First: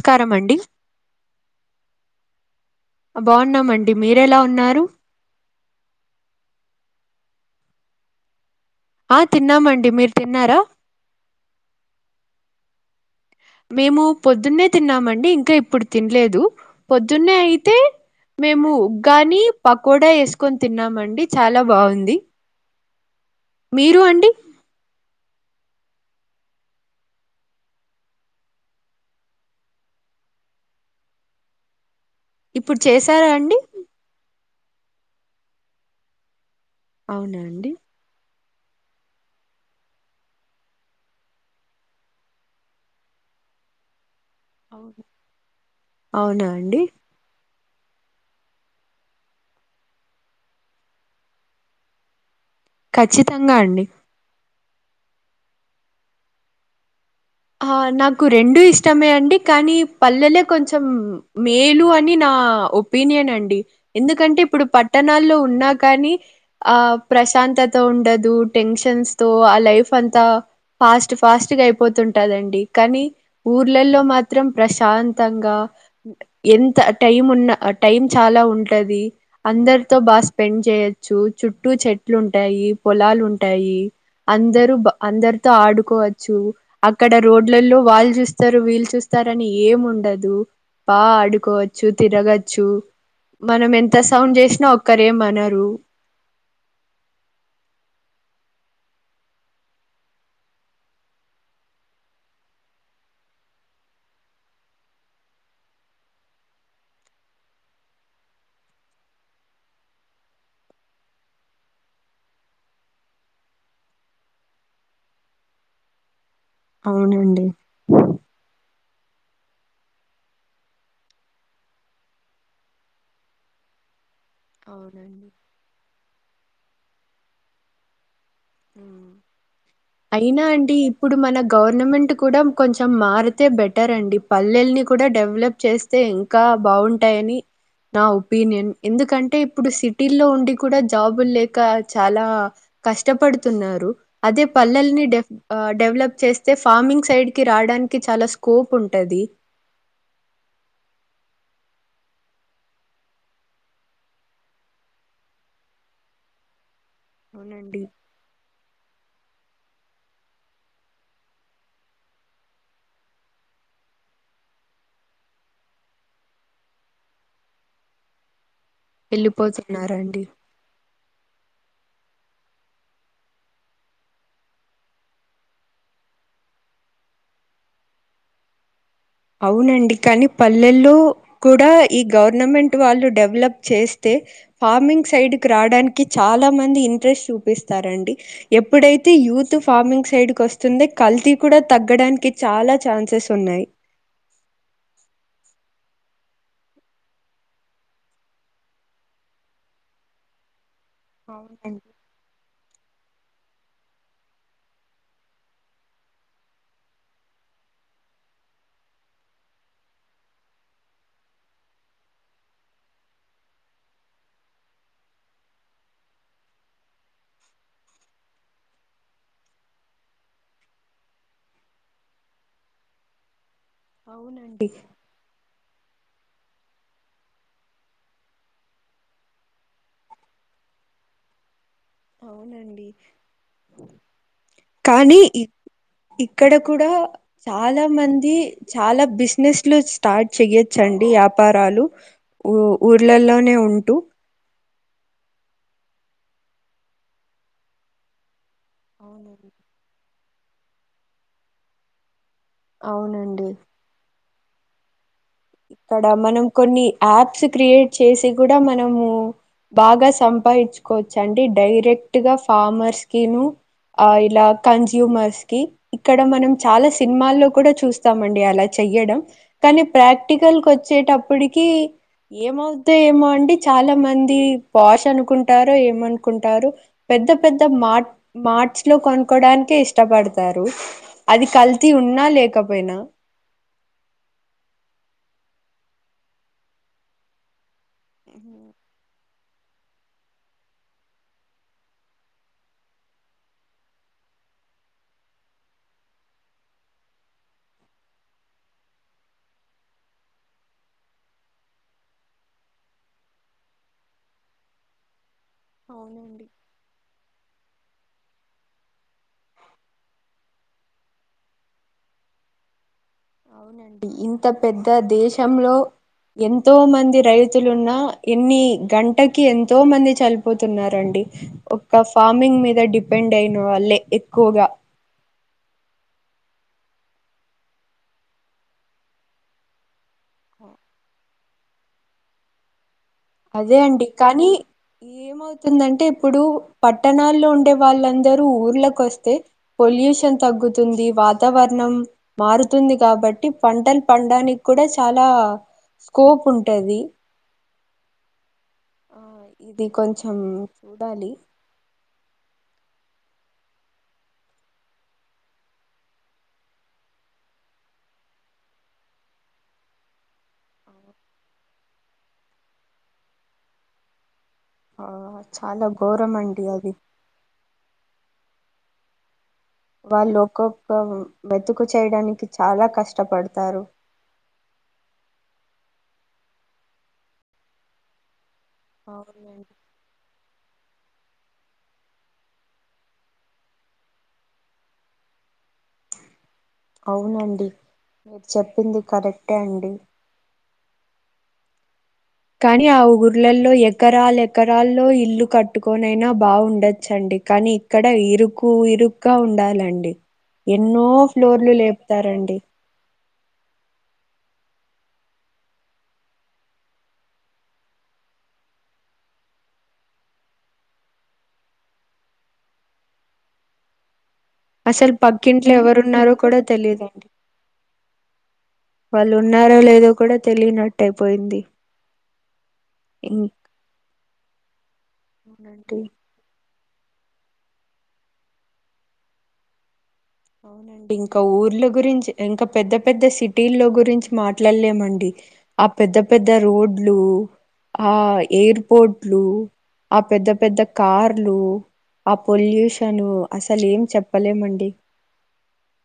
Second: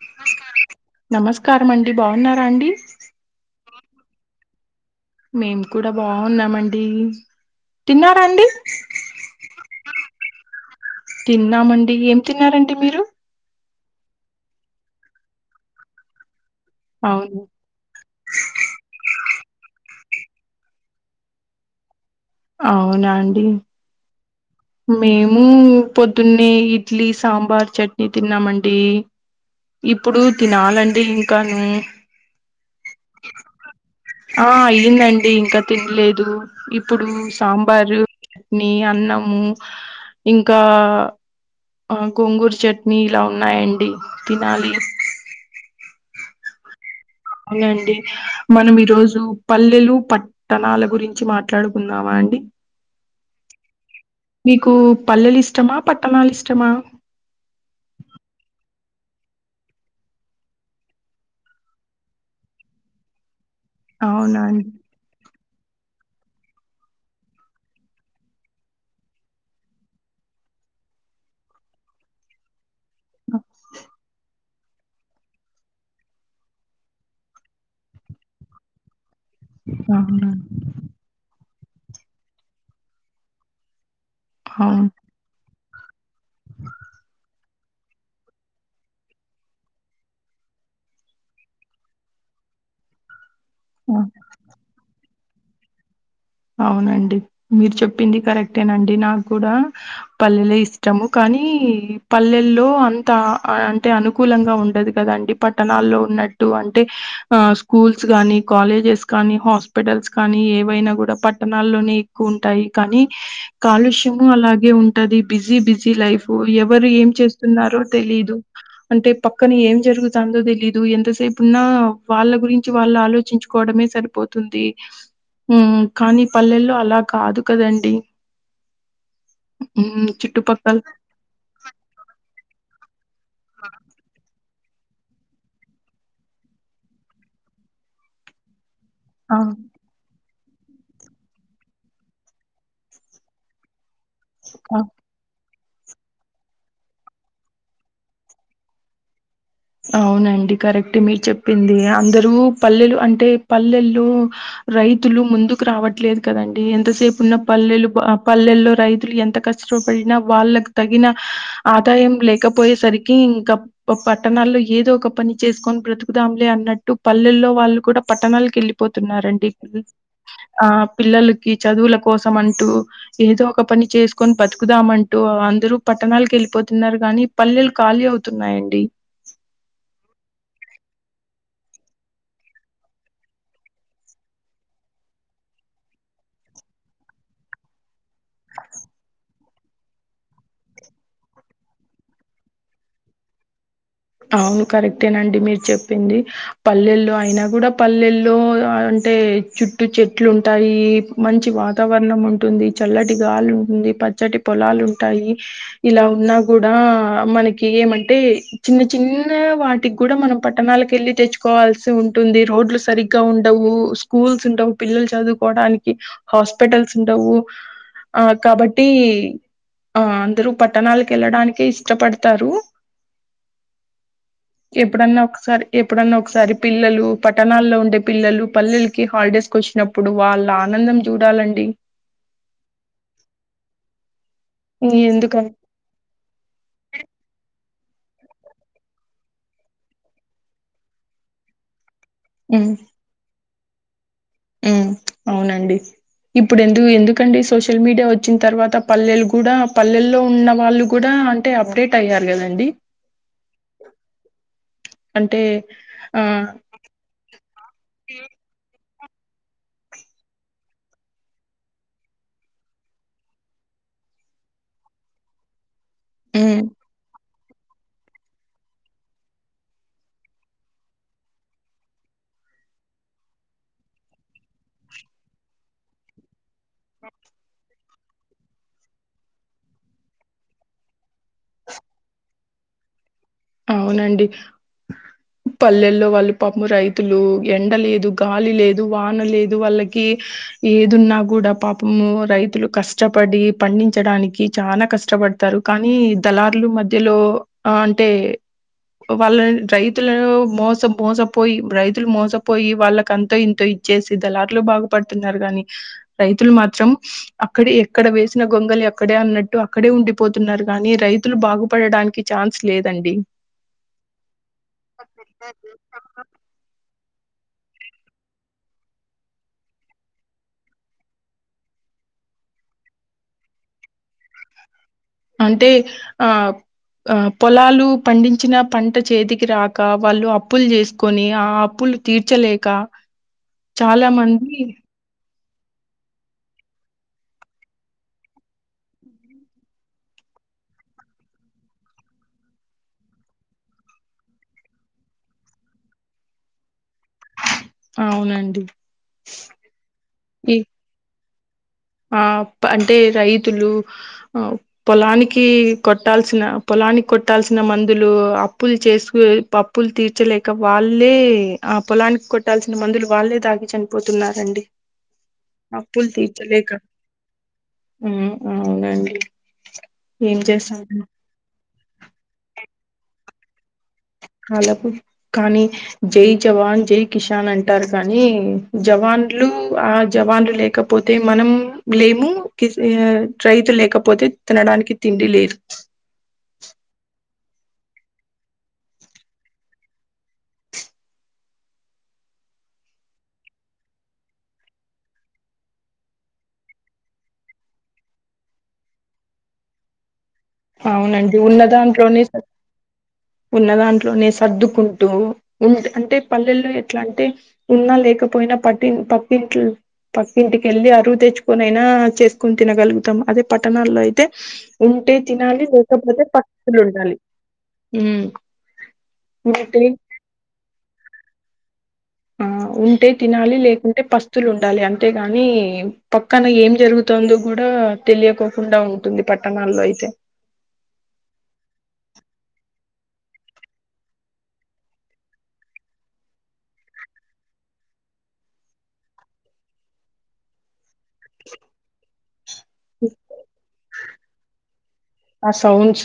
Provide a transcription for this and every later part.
స్కారం అండి నమస్కారం అండి బాగున్నారా అండి బాగున్నామండి మీరు ఎలా ఉన్నారు మేము కూడా బాగున్నామండి తిన్నారా అండి ఆ తిన్నామండి మీరు తిన్నారా తిన్నామండి ఏం తిన్నారండి మీరు మేము పొద్దున్నే తిన్నామండి ఇంకా ఇప్పుడు తినలేదు పొద్దున్నే అవును అయితే మేము ఉగ్గని పకోడా వేసుకొని తిన్నామండి చాలా బాగుంది అవునాండి మీరు అండి మేము పొద్దున్నే ఇడ్లీ సాంబార్ చట్నీ తిన్నామండి ఇప్పుడు తినాలండి ఇంకాను ఇప్పుడు చేసరా అండి ఆ అయిందండి ఇంకా తినలేదు ఇప్పుడు అవునా అండి సాంబారు చట్నీ అన్నము ఇంకా ఆ గోంగుర చట్నీ ఇలా ఉన్నాయండి తినాలి అవును. అవునా అండి అవునండి మనం ఈరోజు పల్లెలు పట్ ట్టానాల గురించి మాట్లాడుకుందామా అండి ఖచ్చితంగా అండి మీకు పల్లెలు ఇష్టమా పట్టణాలు ఇష్టమా నాకు రెండు ఇష్టమే అండి కానీ పల్లెలే కొంచెం మేలు అని నా ఒపీనియన్ అండి ఎందుకంటే అవునా ఇప్పుడు అండి ప పట్టణాల్లో ఉన్నా కాని ఆ ప్రశాంతత ఉండదు టెన్షన్స్ తో ఆ లైఫ్ అంతా ఫాస్ట్ ఫాస్ట్ గా అయిపోతుంటాదండి కానీ ఊర్లలో మాత్ త్రం ప్రశాంతంగా ఎంత టైం ఉన్న టైం చాలా ఉంటది అందరితో బాగా అవునా స్పెండ్ చేయొచ్చు చుట్టూ చెట్లు ఉంటాయి పొలాలు ఉంటాయి అందరు అవును అందరితో ఆడుకోవచ్చు అక్కడ రోడ్లలో వాళ్ళు చూస్తారు వీళ్ళు చూస్తారని ఏం ఉండదు బా ఆడుకోవచ్చు తిరగచ్చు మనం ఎంత ఆ! సౌండ్ చేసినా ఒక్కరేమనరు అవునండి మీరు చెప్పింది కరెక్టేనండి నాకు కూడా పల్లెలే ఇష్టము కానీ పల్లెల్లో అంత అంటే అనుకూలంగా ఉండదు కదండి పట్టణాల్లో ఉన్నట్టు అంటే ఆ స్కూల్స్ కాగానీ కాలేజెస్ కానీ హాస్పిటల్స్ కానీ ఏవైనా కూడా పట్టణాల్లోనే ఎక్కువ ఉంటాయి కానీ కాలుష్యము అలాగే ఉంటది బిజీ బిజీ లైఫ్ ఎవరు ఏం అవునండి చేస్తున్నారో తెలీదు అంటే పక్కన ఏం జరుగుతందో తెలీదు ఎంతసేపు ఉన్నా వాళ్ళ గురించి వాళ్ళు ఆలోచించు కోవడమే సరిపోతుంది అవునండి కానీ పల్లెల్లో అలా కాదు కదండి ఉమ్ అయినా అండి చుట్టుపక్కల ఇప్పుడు మన గవర్నమెంట్ కూడా కొంచెం మారు అయితే బెటర్ అండి ప పల్లెల్ని కూడా డెవలప్ చేస్తే ఇంకా బావుంటాయని నా ఒపీనియన్ ఎందుకంటే ఆ ఇప్పుడు సిటీల్లో ఉండి కూడా జాబ్ళ్ళులేక చాలా కష్టపడుతున్నారు అదే ఆ పల్లెల్ని డేవ్ డెవలప్ చేస్తే ఫార్మింగ్ సైడ్ కి రాడానికి చాలా స్కోప్ ఉంటది అవునండి కరెక్ట్ మీరు చెప్పింది అందరు పల్లెలు అంటే పల్లెలో రైతులు ముందుకు రావట్లేదు కదండి ఎంతసేపు ఉన్న అవునండి. పల్లెలు అబ్ పల్లెల్లో రైతులు ఎంత కష్టపడినా వాళ్ళకు తగిన ఆదాయం లేకపోయేసరికి ఇంక ఓప్పట్ పట్టణాల్లో ఏదో ఒక పని చేసుకొని బ్రతుకుదాంలే అన్నట్టు పల్లెల్లో వాళ్ళు కూడా పట్టణాలకెళ్ళి పోతున్నారండి ఎళ్ళిపోతున్నారండి. ఆ పిల్లలకి చదువుల కోసం అంటూ ఏదో ఒక పని చేసుకొని బతుకుదామంటూ అందరూ పట్టణాలకేళ్ళిపోతున్నారు గాని పల్లెలు ఖాళీ అవుతున్నాయండి అవునండి కానీ పల్లెళ్ళు కూడా ఈ గవర్నమెంట్ వాళ్ళు డెవలప్ చేస్తే ఫార్మింగ్ సైడ్ కి రాడానికి చాలా మంది ఇంట్రెస్ట్ చూపిస్తారండి ఎప్పుడైతే యూత్ ఫార్మింగ్ సైడ్కి వస్తుంది కల్తీ కూడా తగ్గడానికి చాలా ఛాన్సెస్ ఉన్నాయ్ అవును కరెక్టేనండి మీరు చెప్పింది పల్లెల్లో అయినా కూడా పల్లెల్లో అంటే చుట్టూ చెట్లుంటాయి మంచి అవునండి వాతావరణం ఉంటుంది చల్లటి గాలి ఉంటుంది పచ్చటి పొలాలుంటాయి ఇలా ఉన్నా కూడా మనకి ఏమంటే చిన్న చిన్న వాటికి గూడా మనం పట్టణాలకెళ్ళి తెచ్చుకోవాల్సి ఉంటుంది రోడ్లు సరిగ్గా ఉండవు స్కూల్స్ ఉండవ్ పిల్లలు చదువుకోవడానికి హాస్పిటల్స్ ఉండవు ఆ కాబట్టి ఆ అందరూ పట్టణాలకెళ్ళడానికే ఇష్టపడతారు అవునండి ఎప్పుడన్నా ఒకసారి ఎప్పుడన్నా ఒకసారి పిల్లలు పట్టణాల్లో ఉండే పిల్లలు పల్లెలకి హాలిడేస్కి వచ్చినప్ ఇప్పుడు వల్లనందం చూడాలండి కానీ ఎందుక ఇక్కడ కూడా చాలా మంది చాలా బిజినెస్ లు స్టార్ట్ చెయొచ్చండి యాపారాలు ఊ ఊర్లలోనే ఉంటూ ఊ అవునండి ఇప్పుడు ఎందుకు ఎందుకండి సోషల్ మీడియా వచ్చిన్ తర్వా అంతా పల్లెలు అవునండి కూడా పల్లెల్లో ఉన్న వాళ్ళు కూడా అంటే అప్డేట్ అయ్యారు కదండి అవునండి అంటే ఇక్కడ ఆ మనం కొన్ని యాప్స్ క్రియేట్ చేసి కూడా మనము బాగా సంపాయించుకోవచ్చు అండి డైరెక్ట్ గా ఫామర్స్ కిను ఆ ఇలా కన్జ్యూమర్స్ కి ఇక్కడ మనం ఉమ్, చాలా సినిమాల్లో కూడా చూస్తామండి అలా చెయ్యడం కానీ ప్రాక్ ప్రాక్టికల్ కి వచ్చేటప్పటికి ఏమవుద్దో ఏమో అండి చాలా మంది పాష్ అనుకుంటారో ఏమనుకుంటారో పెద్ద పెద్ద మట్ మార్ట్స్ లో కొనుక్కోవడానికే ఇష్టపడతారు అది కల్తీ ఉన్నా లేకపోయినా అవునండి పల్లెల్లో వాళ్ళు పాపం రైతులు ఎండ లేదు గాలి లేదు వాన లేదు వాళ్ళకి ఏదున్నా కూడా పాపము రైతులు కష్టపడి పండించడానికి చాలా కష్టపడ తారు కానీ దళారులు మధ్యలో ఆ అంటే వాళ్ళ రైతులను మోస మోసపోయి రైతులు మోసపోయి వాళ్ళకంతో ఇంతో చేసి దళార్లు బాగుపడుతున్నారు గాని అవునండి రైతులు మాత్రం అక్కడ ఎక్కడ వేసిన గొంగలు ఎక్కడే అన్నట్టు అక్కడే ఉండిపోతున్నారు గానీ రైతులు బాగుపడడానికి ఛాన్స్ లేదండి అవునండి ఇంత పెద్ద దేశంలో ఎంతో మంది రైతులున్నా ఎన్ని గంటకి ఎంతో మంది చనిపోతున్నారండి ఒక ఫార్మింగ్ మీద డిపెండ్ అయిన వాళ్ళే ఎక్కువగా అంటే ఆ ఆ పొలాలు పండించిన పంట చేతికి రాక వాళ్ళు అప్పులు చేసుకొని ఆ అప్పులు తీర్చలేక అదే అండి చాలా కనీ మంది ఏమవుతుందంటే ఇప్పుడు పట్టణాల్లో ఉండే వాళ్ళందరూ ఊళ్ళకు వస్తే పొల్యూషన్ తగ్గుతుంది వాతావరణం మారుతుంది కాబట్టి పంటలు పండానికి కూడా చాలా స్కోప్ ఉంటది అవునండి ఆ, ఇది కొంచెం ఉండాలి ఆ అంటే రైతులు ఆ పొలానికి కొట్టాల్సిన పొలానికి కొట్టాల్సిన మందులు అప్పులు చేసి పప్పు అప్పులు తీర్చలేక వాళ్ళే ఆ పొలానికి కొట్టాల్సిన మందులు వాళ్ళే తాగి చనిపోతున్నారండి ఆ చాలా అప్పులు ఘోరం అండి తీర్చలేక అది ఉ అవునండి వాళ్ళు ఏం చేస్తాం? ఒక్కొక్క మెతుకు చేయడానికి చాలా కష్టపడతారు అలాకు కానీ జై జవాన్ జై కిషాన్ అంటారు కానీ జవాన్లు అవునండి ఆ జవాన్లు లేక్ కపోతే మనం లేము కిస్ రైతు లేకపోతే తినడానికి తిండి లేదు అవునండి మీరు చెప్పింది కరెక్టే అండి కానీ ఆ ఊర్లలో ఎకరాలు ఎకరాల్లో ఇల్లు కట్టుకొనైనా బావుండొచ్చండి కానీ ఇక్కడ ఇరుకు ఇరుకుగా ఉండాలండి ఎన్నో అవునండి ఉన్న ఫ్లోర్లు దాంట్లోనే లేపుతారండి ఉన్న దాంట్లోనే సర్దుకుంటూ ఉంట్ అంటే పల్లెల్లో ఎట్లా అంటే ఉన్నా లేకపోయినా పట్టి పట్టింట్లు పక్కింటికెళ్ళి అరువు తెచ్చుకొని ఐనా చేసుకొని తినగలుగుతాం అదే పట్టణాల్లో అయితే అసల్ ఉంటే తినాలి పక్కింట్లో ఎవరు లేకపోతే ఉన్నారో కూడా పక్షులు ఉండాలి తెలిదండి ఉమ్, వాళ్ళు ఉన్నారో ఉంటే లేదో కూడా తెలియనట్టయియిపోయింది ఆ ఉంటే తినాలి లేకుంటే పస్తులుండాలి అంతేగాని అవునండి పప్ ప లిక్కన ఏం జరుగుతుందో కూడా తెలియకోకుండా ఉంటుంది పట్టణాల్లో అయితే అవునండి ఇంకా ఊర్ల గురించి ఇంకా పెద్ద పెద్ద సిటీల్లో గురించి మాట్లాడలేమండి ఆ పెద్ద పెద్ద రోడ్లు ఆ ఎయిర్పోర్ట్లు ఆ పెద్ద పెద్ద కార్లు ఆ పొల్యూషన్ అసలు ఏం చెప్పలేమండి ఆ సౌండ్స్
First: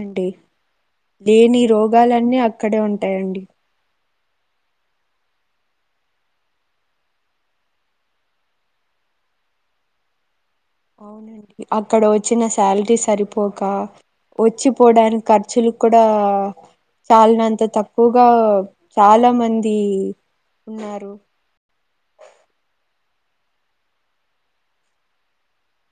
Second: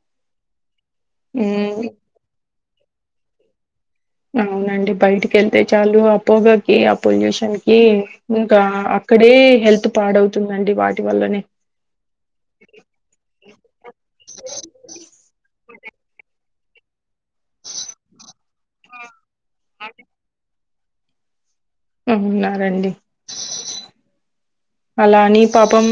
అండి లేని ఉమ్ రోగాలన్నీ అక్కడే ఉంటాయండి అవునండి బయటికి ఏళ్తే చాలు ఆ పోగాకి ఆ పొల్యూషన్ కి ఇంకా అక్కడే హెల్త్ పాడవుతుందండి వాటి వల్లనే అవునండి అక్కడ వచ్చిన సాలరీ సరిపోక వచ్చిపోడానికి ఖర్చులు కుడా చాలనంత తక్కువగా చాలా మంది ఉన్నారు ఉన్నారండి అలానీ పాపం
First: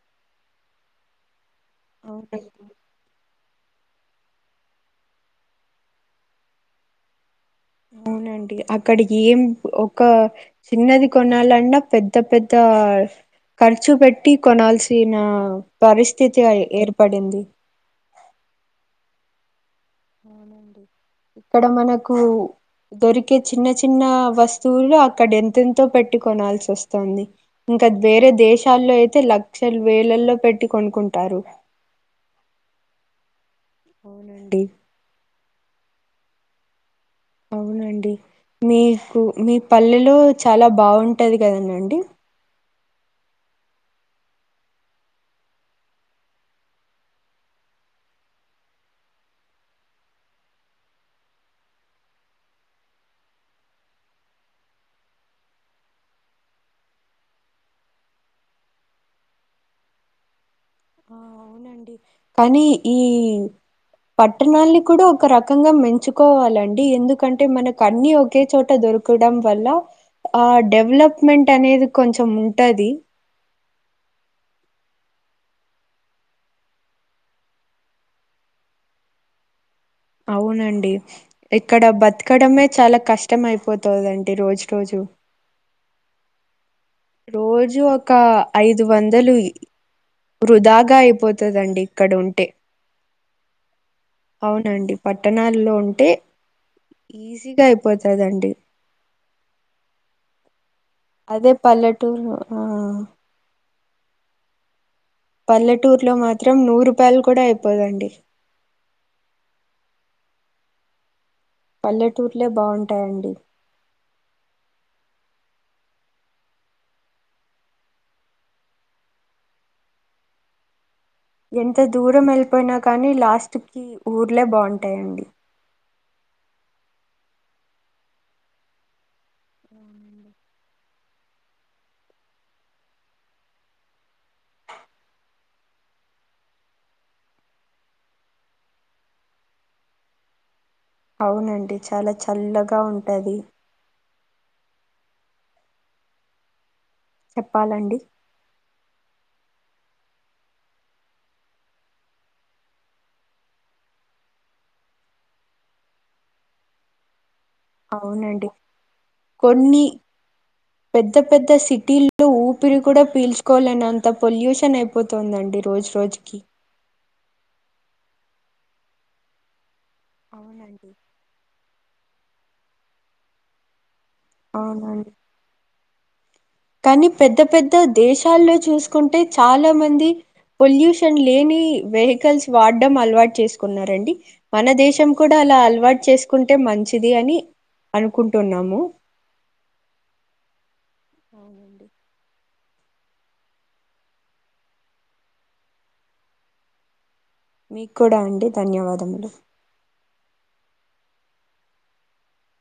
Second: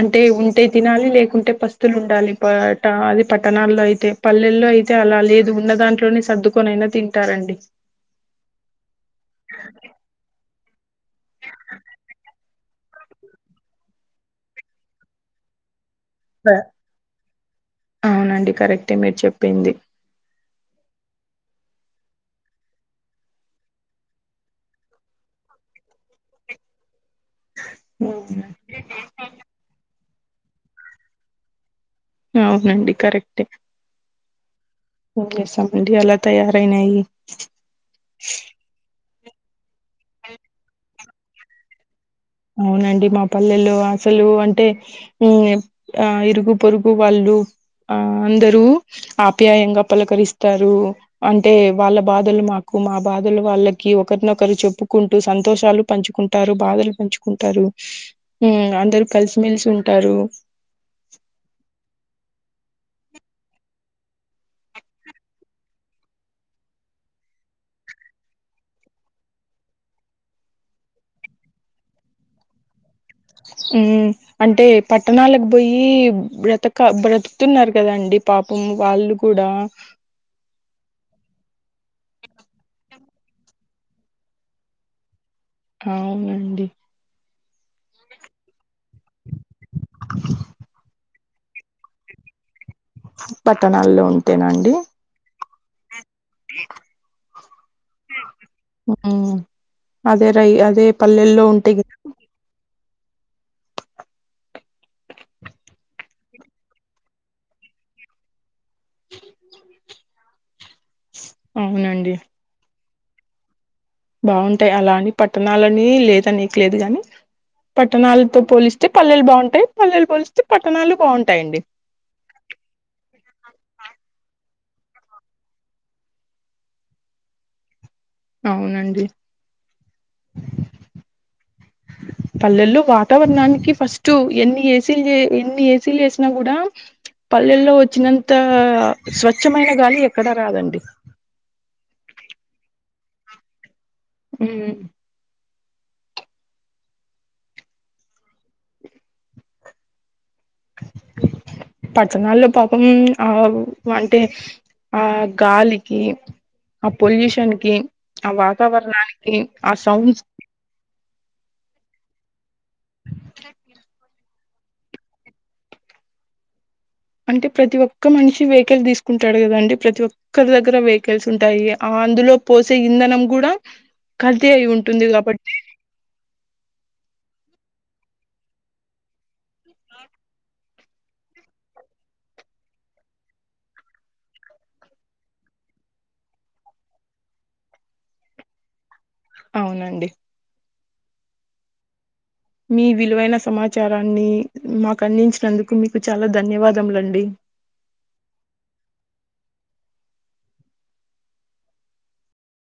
అంటే ఉంటే తినాలి లేకుంటే పస్ స్తులు ఉండాలి అవునండి పరట అది పట్టణాల్లో అయితే పల్లెల్లో అయితే అలా లేదు ఉన్న దాంట్లోనే సర్దుకొనైనా తింటారండి అవునండి అక్కడికి ఏం ఒక చిన్నది కొనాలన్నా పెద్ద పెద్ అంత ఖర్చు పెట్టి కొనాల్సిన పరిస్ స్థితి ఏర్పడింది అవునండి కరెక్టే మీరు చెప్పింది ఇక్కడ మనకు దొరికే చిన్న చిన్న వస్తువులు అక్కడ ఎంతెంతో పెట్టీ కొనాల్సి వస్తుంది స్తోంది ఇంకా వేరే అవును దేశాల్లో అయితే లక్షలు వేలల్లో పెట్టి కొనుకుంటారు అవునండి కరెక్టే వునండి ఓకే స అండి అలా తయారైనాయి అవునండి మీకు మీ పల్లెలో చాలా బాగుంటది కదనండి అవునండి మా పల్లెల్లో అసలు అంటే ఆ ఇరుగు పొరుగు వాళ్ళు ఆ అందరూ ఆప్యాయంగా పలకరిస్తారు అంటే వాళ్ళ బాధలు మాకు మా బాధలు వాళ్ళకి ఒకరినొకరు చెప్పుకుంటూ సంతోషాలు పంచుకుంటు కుంటారు బాధలు పంచుకుంటారు అందరు కలిసిమెలిసి ఉంటారు ఆ అవునండి కానీ ఈ పట్టణాల్ని కూడా ఒక రకంగా మంచుకోవాలండి ఎందుకంటే మనకు అన్ని ఒకే చోట దొరుకు డం వల్ల ఆ డెవలప్మెంట్ అనేది కొంచం ఉంటది ఉమ్ అంటే పట్టణాలకు పోయి బ్రతక బ్రతుకుతున్నారు కదాండి పాపం వాళ్ళు కూడా అవునండి ఇక్కడ బతకడమే చాలా కష్టం అయిపోతుందండి రోజు రోజు అవునండి రోజు ఒక ఐదు వందలు వృధాగా అయిపోతుందండి ఇక్కడ ఉంటే పట్టణాల్లో ఉంటేనండి అవునండి. పట్టణాల్లో ఉంటే ఈజీగా అయిపోతదండి అదే రై అదే పల్లెల్లో అదే ఉంటే గిన- పల్లెటూరు ఆ పల్లెటూరులో మాత్రం నూరు రూపాయలు కూడా అయిపోదండి అవునండి పల్లెటూర్లే బాగుంటాయండి బాగుంటాయి అలా అని పట్టణాలని లేద నీకు లేదు గాని పట్టణాలతో పోలిస్తే పల్లెలు బాగుంటాయి పల్లెలు పోలిస్తే పట్టణాలు బాగుంటాయి ఎంత దూరం వెళ్ళిపోయినా కానీ లాస్ట్ కి ఊర్లే బాగుంటాయండి. అవునండి. అవునండి పల్లెల్లో వాతావరణానికి ఫస్ట్ ఎన్ని ఏసీలు ఎన్ని ఏసీలు వేసినా కూడా. పల్లెల్లో వచ్చినంత స్వచ్ఛమైన గాలి ఎక్కడా రాదండి. అవునండి చాలా చల్లగా ఉంటది. ఉ. చెప్పాలండి. పట్టణల్లో పాపం ఆ అంటే. ఆ గాలికి. ఆ పొల్యూషన్ కి ఆ అవునండి వాతావరణానికి ఆ కొన్ని సౌండ్స్. పెద్ద పెద్ద సిటీల్లో ఊపిరి కూడా పీల్చుకోవాలని అంత పొల్యూషన్ అయిపో. పోతుందండి రోజు రోజుకి. అంటే ప్రతి ఒక్క మనిషి వెహికల్ తీసుకుంటాడు కదండి ప్రతి ఒక్కరి దగ్గర అవునండి వెహికల్స్. ఉంటాయి ఆ అందులో పోసే ఇంధనం కూడా కలిది అయి ఉంటుంది అవునండి కాబట్. కానీ పెద్ద పెద్ద దేశాల్లో చూసుకుంటే చాలా మంది. పొల్యూషన్ లేని వెహికల్స్ వాడడం అలవాటు చేసుకున్న రండి. మన దేశం కూడా అలా అలవాటు చేసుకుంటే మంచిది అని అనుకుంటున్నాము. అవునండి. అవునండి. మీ విలువైన సమాచారాన్ని మాకు అందించినందుకు మీకు చాలా ధన్యవాదములండి. మీకు కూడా అండి ధన్యవాదములు.